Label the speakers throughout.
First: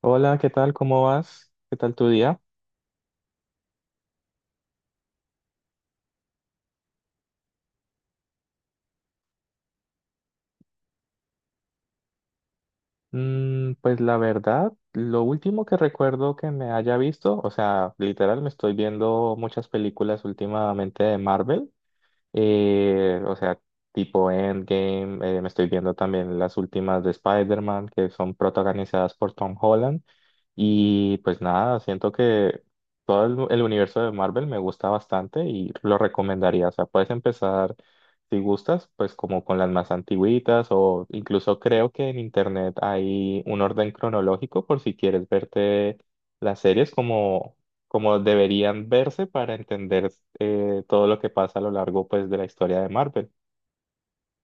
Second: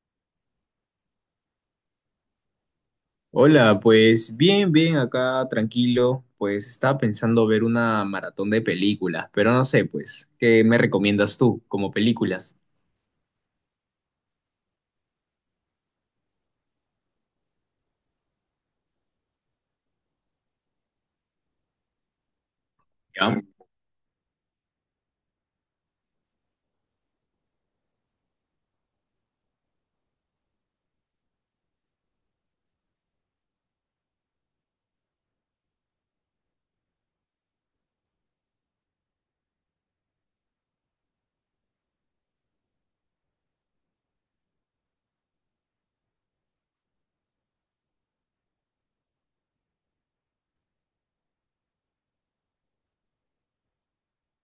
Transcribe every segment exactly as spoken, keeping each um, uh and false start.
Speaker 1: Hola, ¿qué tal? ¿Cómo vas? ¿Qué tal tu día?
Speaker 2: Hola, pues bien, bien, acá tranquilo. Pues estaba pensando ver una maratón de películas, pero no sé, pues, ¿qué me recomiendas tú como películas?
Speaker 1: Mm, pues la verdad, lo último que recuerdo que me haya visto, o sea, literal me estoy viendo muchas películas últimamente de Marvel. Eh, o
Speaker 2: ¿Ya?
Speaker 1: sea, tipo Endgame, eh, me estoy viendo también las últimas de Spider-Man que son protagonizadas por Tom Holland. Y pues nada, siento que todo el, el universo de Marvel me gusta bastante y lo recomendaría. O sea, puedes empezar si gustas, pues como con las más antiguitas, o incluso creo que en internet hay un orden cronológico por si quieres verte las series como como deberían verse para entender eh, todo lo que pasa a lo largo pues de la historia de Marvel.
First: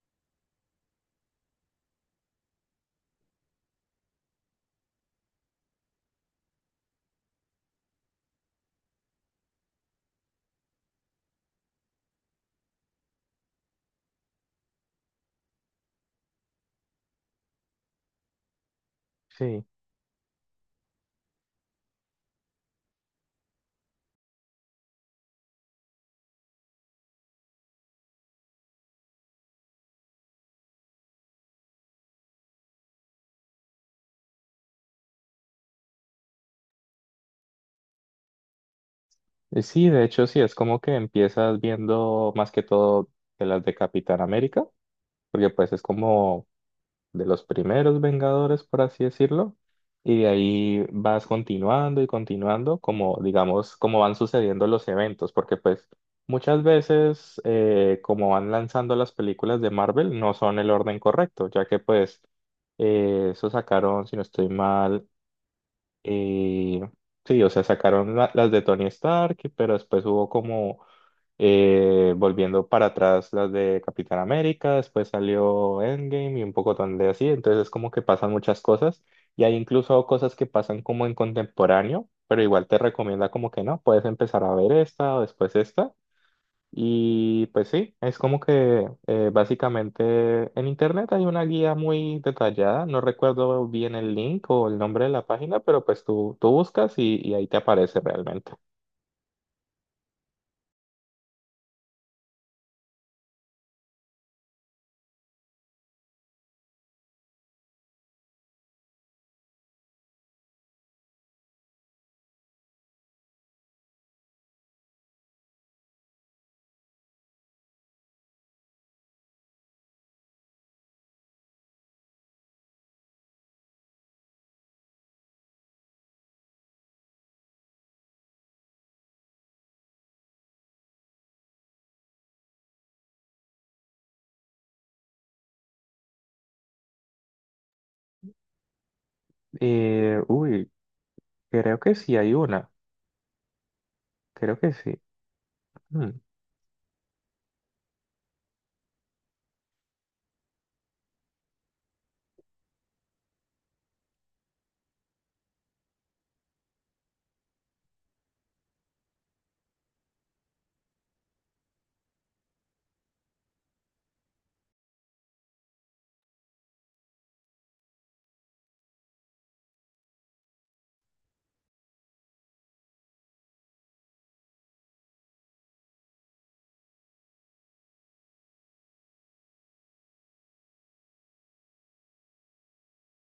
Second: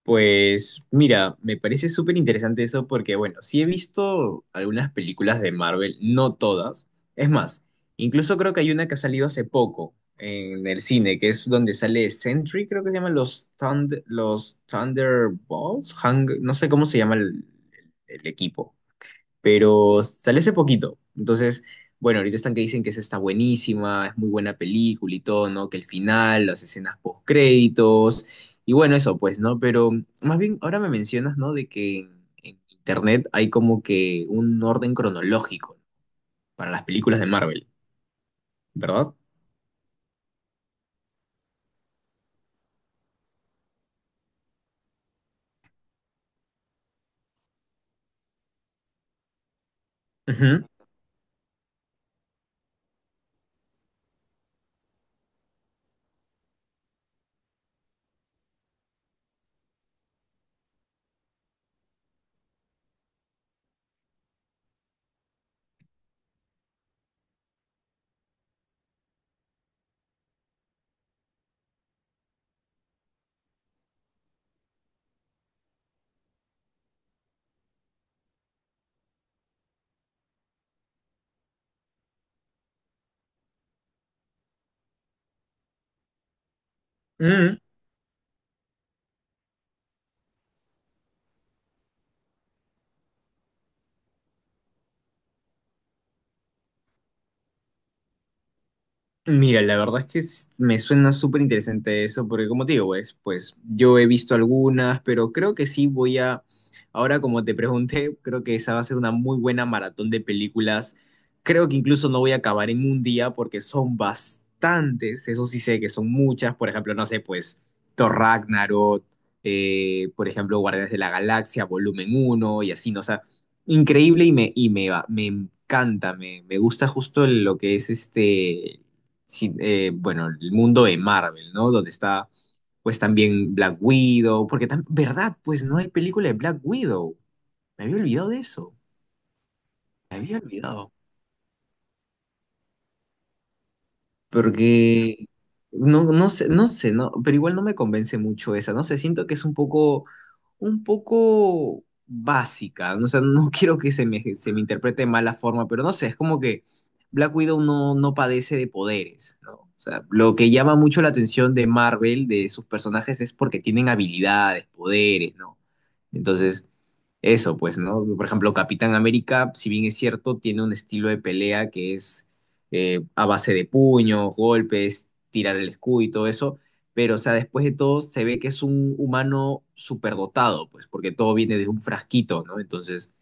Speaker 2: Pues mira, me parece súper interesante eso porque, bueno, sí he visto algunas películas de Marvel, no todas. Es más, incluso creo que hay una que ha salido hace poco en el cine, que es donde sale Sentry, creo que se llaman los, Thund- los Thunderbolts, Hung- no sé cómo se llama el el- el equipo.
Speaker 1: Sí.
Speaker 2: Pero salió hace poquito. Entonces, bueno, ahorita están que dicen que esa está buenísima, es muy buena película y todo, ¿no? Que el final, las escenas post créditos y bueno, eso pues, ¿no? Pero más bien ahora me mencionas, ¿no? De que en, en, internet hay como que un orden cronológico para las películas de Marvel, ¿verdad?
Speaker 1: Eh, Sí, de hecho sí, es como que empiezas viendo más que todo de las de Capitán América, porque pues es como de los primeros Vengadores, por así decirlo, y de
Speaker 2: Ujú.
Speaker 1: ahí vas continuando y continuando, como digamos, como van sucediendo los eventos, porque pues muchas veces eh, como van lanzando las películas de Marvel no son el orden correcto, ya que pues eh, eso sacaron, si no estoy mal, eh, sí, o sea, sacaron la- las de Tony Stark, pero después hubo como eh, volviendo para atrás las de Capitán América, después salió Endgame y un poco de así, entonces es como que pasan muchas cosas y hay incluso cosas que pasan como en contemporáneo, pero igual te recomienda como que no, puedes empezar a ver esta o después esta. Y
Speaker 2: Ujú.
Speaker 1: pues sí, es como que eh, básicamente en internet hay una guía muy detallada, no recuerdo bien el link o el nombre de la página, pero pues tú, tú buscas y, y ahí te aparece realmente.
Speaker 2: Mira, la verdad es que s- me suena súper interesante eso, porque como te digo, pues, pues yo he visto algunas, pero creo que sí voy a, ahora como te pregunté, creo que esa va a ser una muy buena maratón de películas. Creo que incluso no voy a acabar en un día porque son bastantes, eso sí sé que son muchas, por ejemplo, no sé, pues Thor Ragnarok, eh, por ejemplo, Guardianes de la Galaxia, volumen uno y así, ¿no? O sea, increíble y me, y me, va- me encanta, me, me gusta justo lo que es este, sí, eh, bueno, el mundo de Marvel, ¿no? Donde está, pues también Black Widow, porque también, ¿verdad? Pues no hay película de Black Widow. Me había olvidado de eso. Me
Speaker 1: Eh,
Speaker 2: había
Speaker 1: uy,
Speaker 2: olvidado.
Speaker 1: creo que sí hay una, creo que sí.
Speaker 2: Porque no,
Speaker 1: Hmm.
Speaker 2: no sé, no sé, no, pero igual no me convence mucho esa, no sé, siento que es un poco, un poco, básica, ¿no? O sea, no quiero que se me, se me interprete de mala forma, pero no sé, es como que Black Widow no, no padece de poderes, ¿no? O sea, lo que llama mucho la atención de Marvel, de sus personajes, es porque tienen habilidades, poderes, ¿no? Entonces, eso, pues, ¿no? Por ejemplo, Capitán América, si bien es cierto, tiene un estilo de pelea que es eh, a base de puños, golpes, tirar el escudo y todo eso, pero o sea, después de todo se ve que es un humano superdotado, pues, porque todo viene de un frasquito, ¿no? Entonces,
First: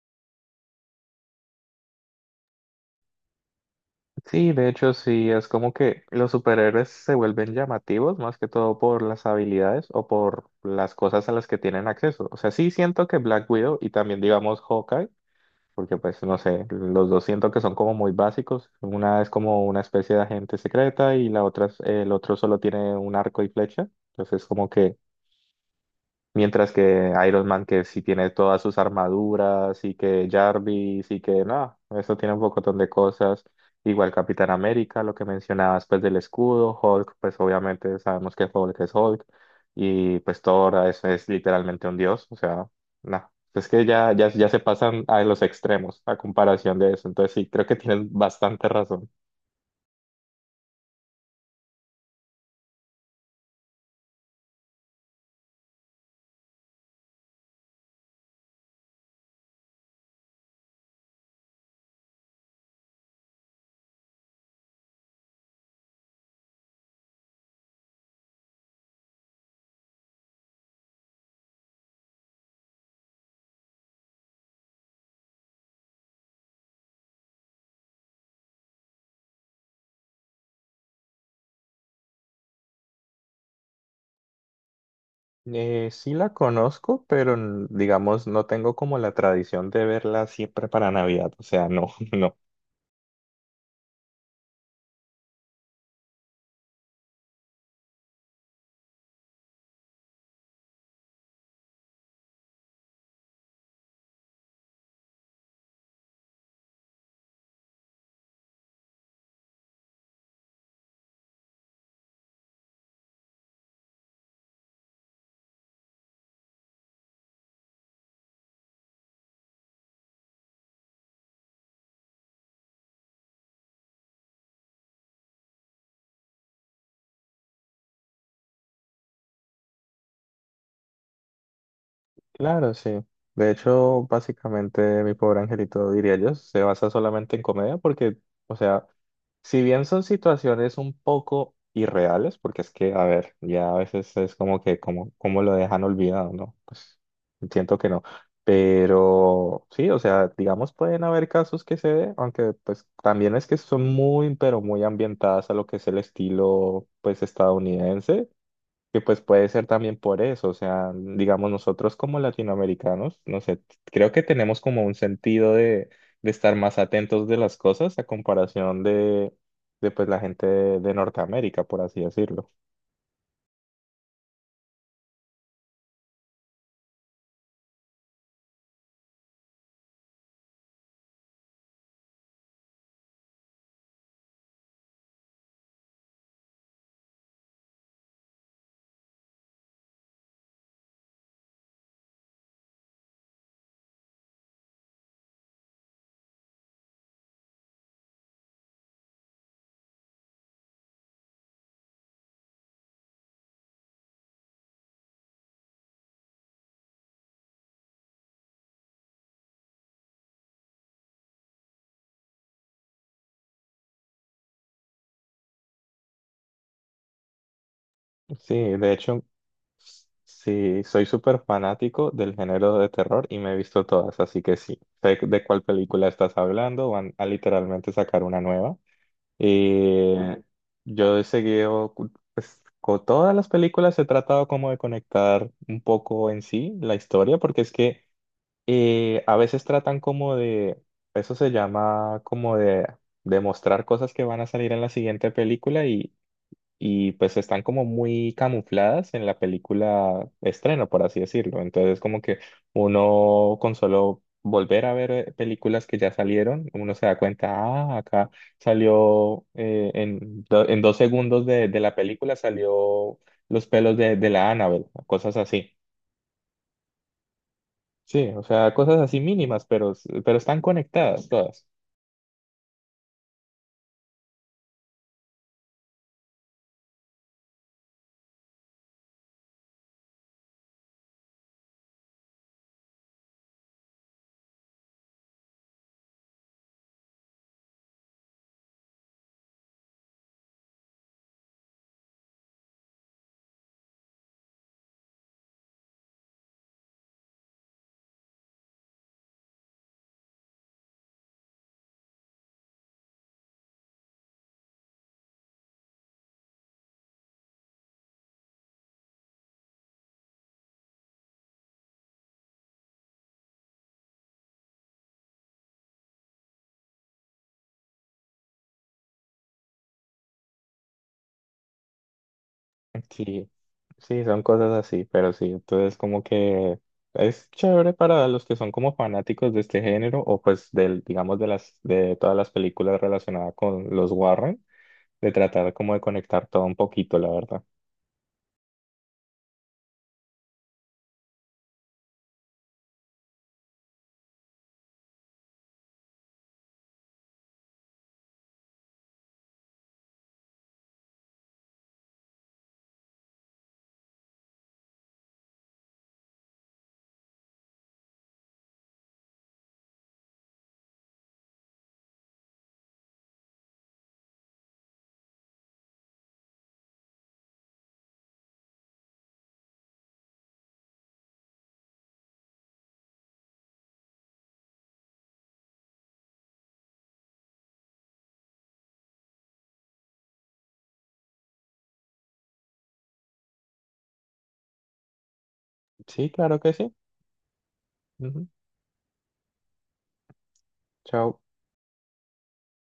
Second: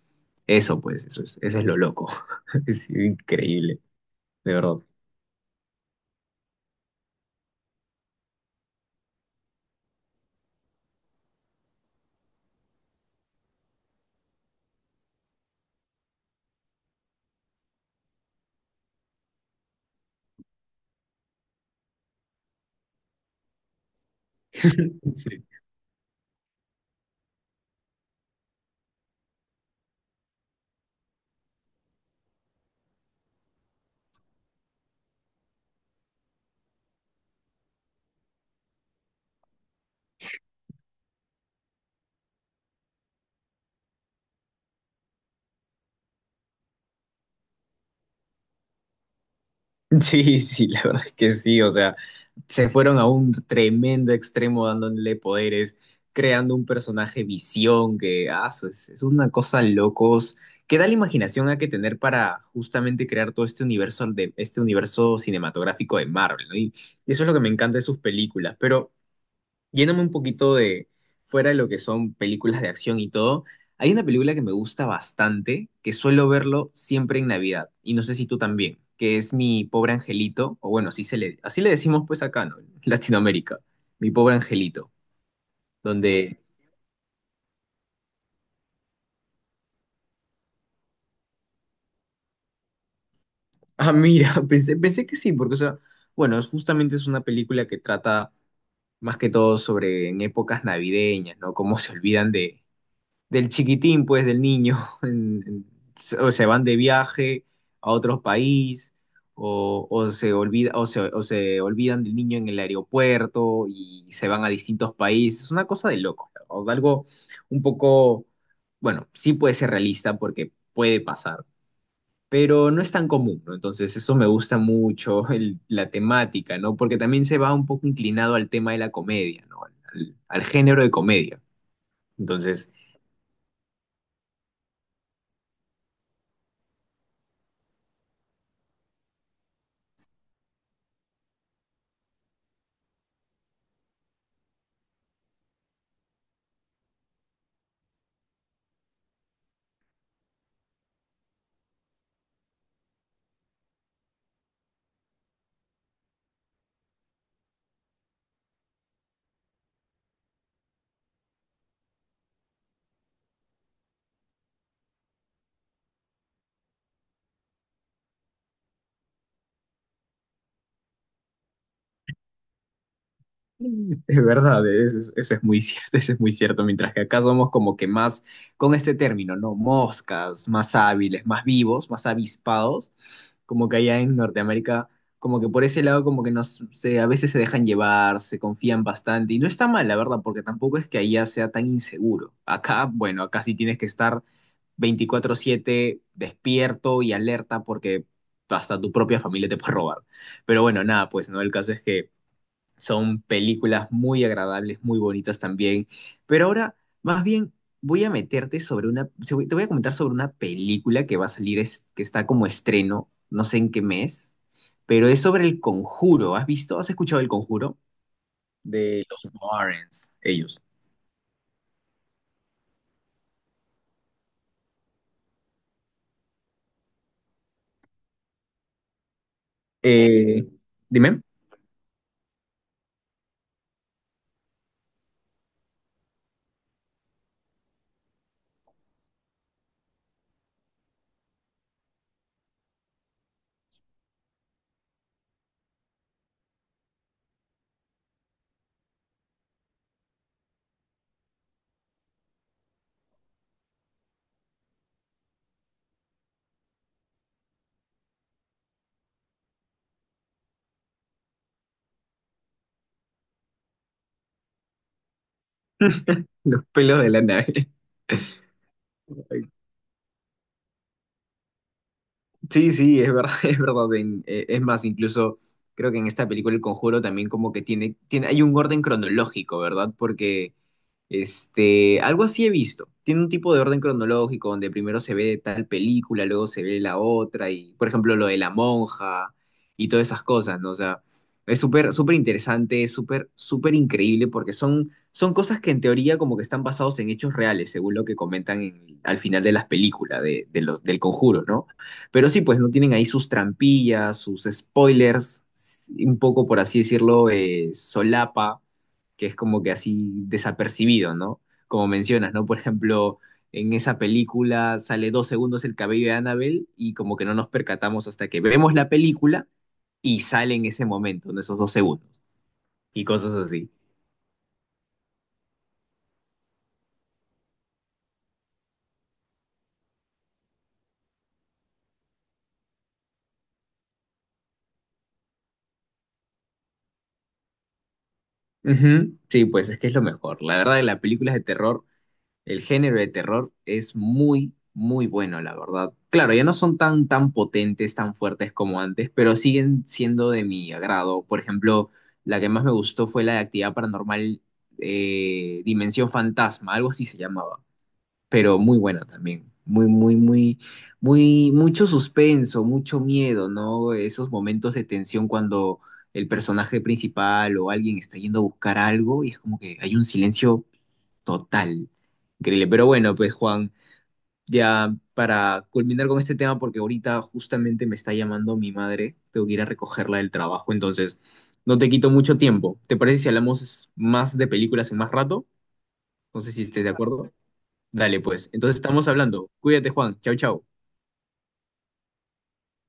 Speaker 2: eso, pues, eso es, eso es lo loco. Es increíble,
Speaker 1: Sí,
Speaker 2: de
Speaker 1: de
Speaker 2: verdad.
Speaker 1: hecho sí, es como que los superhéroes se vuelven llamativos más que todo por las habilidades o por las cosas a las que tienen acceso. O sea, sí siento que Black Widow y también digamos Hawkeye, porque pues no sé, los dos siento que son como muy básicos. Una es como una especie de agente secreta y la otra es- el otro solo tiene un arco y flecha. Entonces como que
Speaker 2: Sí.
Speaker 1: mientras que Iron Man, que sí tiene todas sus armaduras, y que Jarvis, y que no, eso tiene un pocotón de cosas. Igual Capitán América, lo que mencionabas, pues del escudo, Hulk, pues obviamente sabemos que Hulk es Hulk, y pues Thor ah, es, es literalmente un dios, o sea, no, es que ya, ya, ya se pasan a los extremos a comparación de eso, entonces sí, creo que tienes bastante razón.
Speaker 2: Sí, sí, la verdad es que sí, o sea, se fueron a un tremendo extremo dándole poderes, creando un personaje visión que, ah, eso es, es una cosa locos. ¿Qué da la imaginación hay que tener para justamente crear todo este universo de este universo cinematográfico de Marvel? ¿No? Y, y eso es lo que me encanta de sus películas, pero yéndome un poquito de fuera de lo que son películas de acción y todo, hay una película que me gusta bastante, que suelo verlo siempre en Navidad, y no sé si tú también, que es Mi Pobre Angelito, o bueno, así se le, así le decimos pues acá, ¿no? En Latinoamérica, Mi Pobre Angelito,
Speaker 1: Eh, sí la
Speaker 2: donde,
Speaker 1: conozco, pero n- digamos, no tengo como la tradición de verla siempre para Navidad, o sea, no, no.
Speaker 2: ah, mira, pensé, pensé que sí, porque, o sea, bueno, es- justamente es una película que trata más que todo sobre en épocas navideñas, ¿no? Cómo se olvidan de, del chiquitín, pues, del niño. en- en- se- o se van de viaje a otro país, o, o se olvida, o se, o se olvidan del niño en el aeropuerto y se van a distintos países. Es una cosa de loco, o de algo un poco, bueno, sí puede ser realista porque puede pasar. Pero no es tan común, ¿no? Entonces eso me gusta mucho, el- la temática, ¿no? Porque también se va un poco inclinado al tema de la comedia, ¿no? al- al género de comedia. Entonces,
Speaker 1: Claro, sí. De hecho, básicamente Mi Pobre Angelito, diría yo, se basa solamente en comedia porque, o sea, si bien son situaciones un poco irreales, porque es que, a ver, ya a veces es como que, como, como lo dejan olvidado, ¿no? Pues siento que no. Pero sí, o sea, digamos, pueden haber casos que se dé, aunque pues también es que son muy, pero muy ambientadas a lo que es el estilo, pues, estadounidense. Que pues puede ser también por eso, o sea, digamos nosotros como latinoamericanos, no sé, creo que tenemos como un sentido de, de estar más atentos de las cosas a comparación de, de pues la gente de, de Norteamérica, por así decirlo.
Speaker 2: es verdad, eso es, eso es, muy cierto, eso es muy cierto, mientras que acá somos como que más, con este término, ¿no? Moscas, más hábiles, más vivos, más avispados, como que allá en Norteamérica, como que por ese lado como que nos, se, a veces se dejan llevar, se confían bastante, y no está mal, la verdad, porque tampoco es que allá sea tan inseguro. Acá, bueno, acá sí tienes que estar veinticuatro siete despierto y alerta porque hasta tu propia familia te puede robar. Pero bueno, nada, pues, ¿no? El caso es que son películas muy agradables, muy bonitas también. Pero ahora, más bien, voy a meterte sobre una, te voy te voy a comentar sobre una película que va a salir, es- que está como estreno, no sé en qué mes, pero es sobre El Conjuro. ¿Has visto? ¿Has escuchado El Conjuro?
Speaker 1: Sí, de
Speaker 2: De
Speaker 1: hecho,
Speaker 2: los Warrens, ellos.
Speaker 1: sí, soy súper fanático del género de terror y me he visto todas, así que sí, sé de cuál película estás hablando, van a literalmente sacar una nueva. Y
Speaker 2: Eh,
Speaker 1: yo
Speaker 2: Dime,
Speaker 1: he seguido, cu- pues, con todas las películas he tratado como de conectar un poco en sí la historia, porque es que eh, a veces tratan como de, eso se llama como de demostrar cosas que van a salir en la siguiente película, y pues están como muy camufladas en la película estreno, por así decirlo. Entonces como que uno con solo volver a ver eh, películas que ya salieron, uno se da cuenta, ah, acá salió eh, en, do- en dos segundos de, de la película salió los pelos de, de la Annabelle, cosas así.
Speaker 2: los pelos de la nave.
Speaker 1: Sí, o sea, cosas así mínimas, pero, pero están conectadas todas.
Speaker 2: Sí, sí, es verdad, es verdad. En- eh, es más, incluso creo que en esta película El Conjuro también como que tiene, tiene, hay un orden cronológico, ¿verdad? Porque este, algo así he visto. Tiene un tipo de orden cronológico donde primero se ve tal película, luego se ve la otra y, por ejemplo, lo de la monja y todas esas cosas, ¿no? O sea, es súper, súper interesante, es súper, súper increíble porque son, son cosas que en teoría como que están basados en hechos reales, según lo que comentan en- al final de las películas de, de los- del conjuro, ¿no? Pero sí, pues no tienen ahí sus trampillas, sus spoilers, un poco, por así decirlo, eh, solapa, que es como que así desapercibido, ¿no? Como mencionas, ¿no? Por ejemplo, en esa película sale dos segundos el cabello de Annabelle y como que no nos percatamos hasta que vemos la película y sale en ese momento, en esos dos segundos y cosas
Speaker 1: Sí,
Speaker 2: así.
Speaker 1: sí, son cosas así, pero sí, entonces como que es chévere para los que son como fanáticos de este género o pues del, digamos, de las, de todas las películas relacionadas con los Warren, de tratar como de conectar todo un poquito, la verdad.
Speaker 2: Ujú. Sí, pues es que es lo mejor. La verdad, las películas de terror. El género de terror es muy, muy bueno, la verdad. Claro, ya no son tan, tan potentes, tan fuertes como antes, pero siguen siendo de mi agrado. Por ejemplo, la que más me gustó fue la de Actividad Paranormal, eh, Dimensión Fantasma, algo así se llamaba, pero muy buena también. Muy, muy, muy, muy, mucho suspenso, mucho miedo, ¿no? Esos momentos de tensión cuando el personaje principal o alguien está yendo a buscar algo y es como que hay un silencio total. Increíble. Pero bueno, pues Juan, ya para culminar con este tema, porque ahorita justamente me está llamando mi madre, tengo que ir a recogerla del trabajo, entonces no te quito mucho tiempo. ¿Te parece si hablamos más de películas en más rato?
Speaker 1: Sí,
Speaker 2: No sé
Speaker 1: claro
Speaker 2: si
Speaker 1: que
Speaker 2: estés de
Speaker 1: sí.
Speaker 2: acuerdo. Dale,
Speaker 1: Ujú.
Speaker 2: pues. Entonces estamos hablando. Cuídate, Juan. Chau, chau.
Speaker 1: Chao.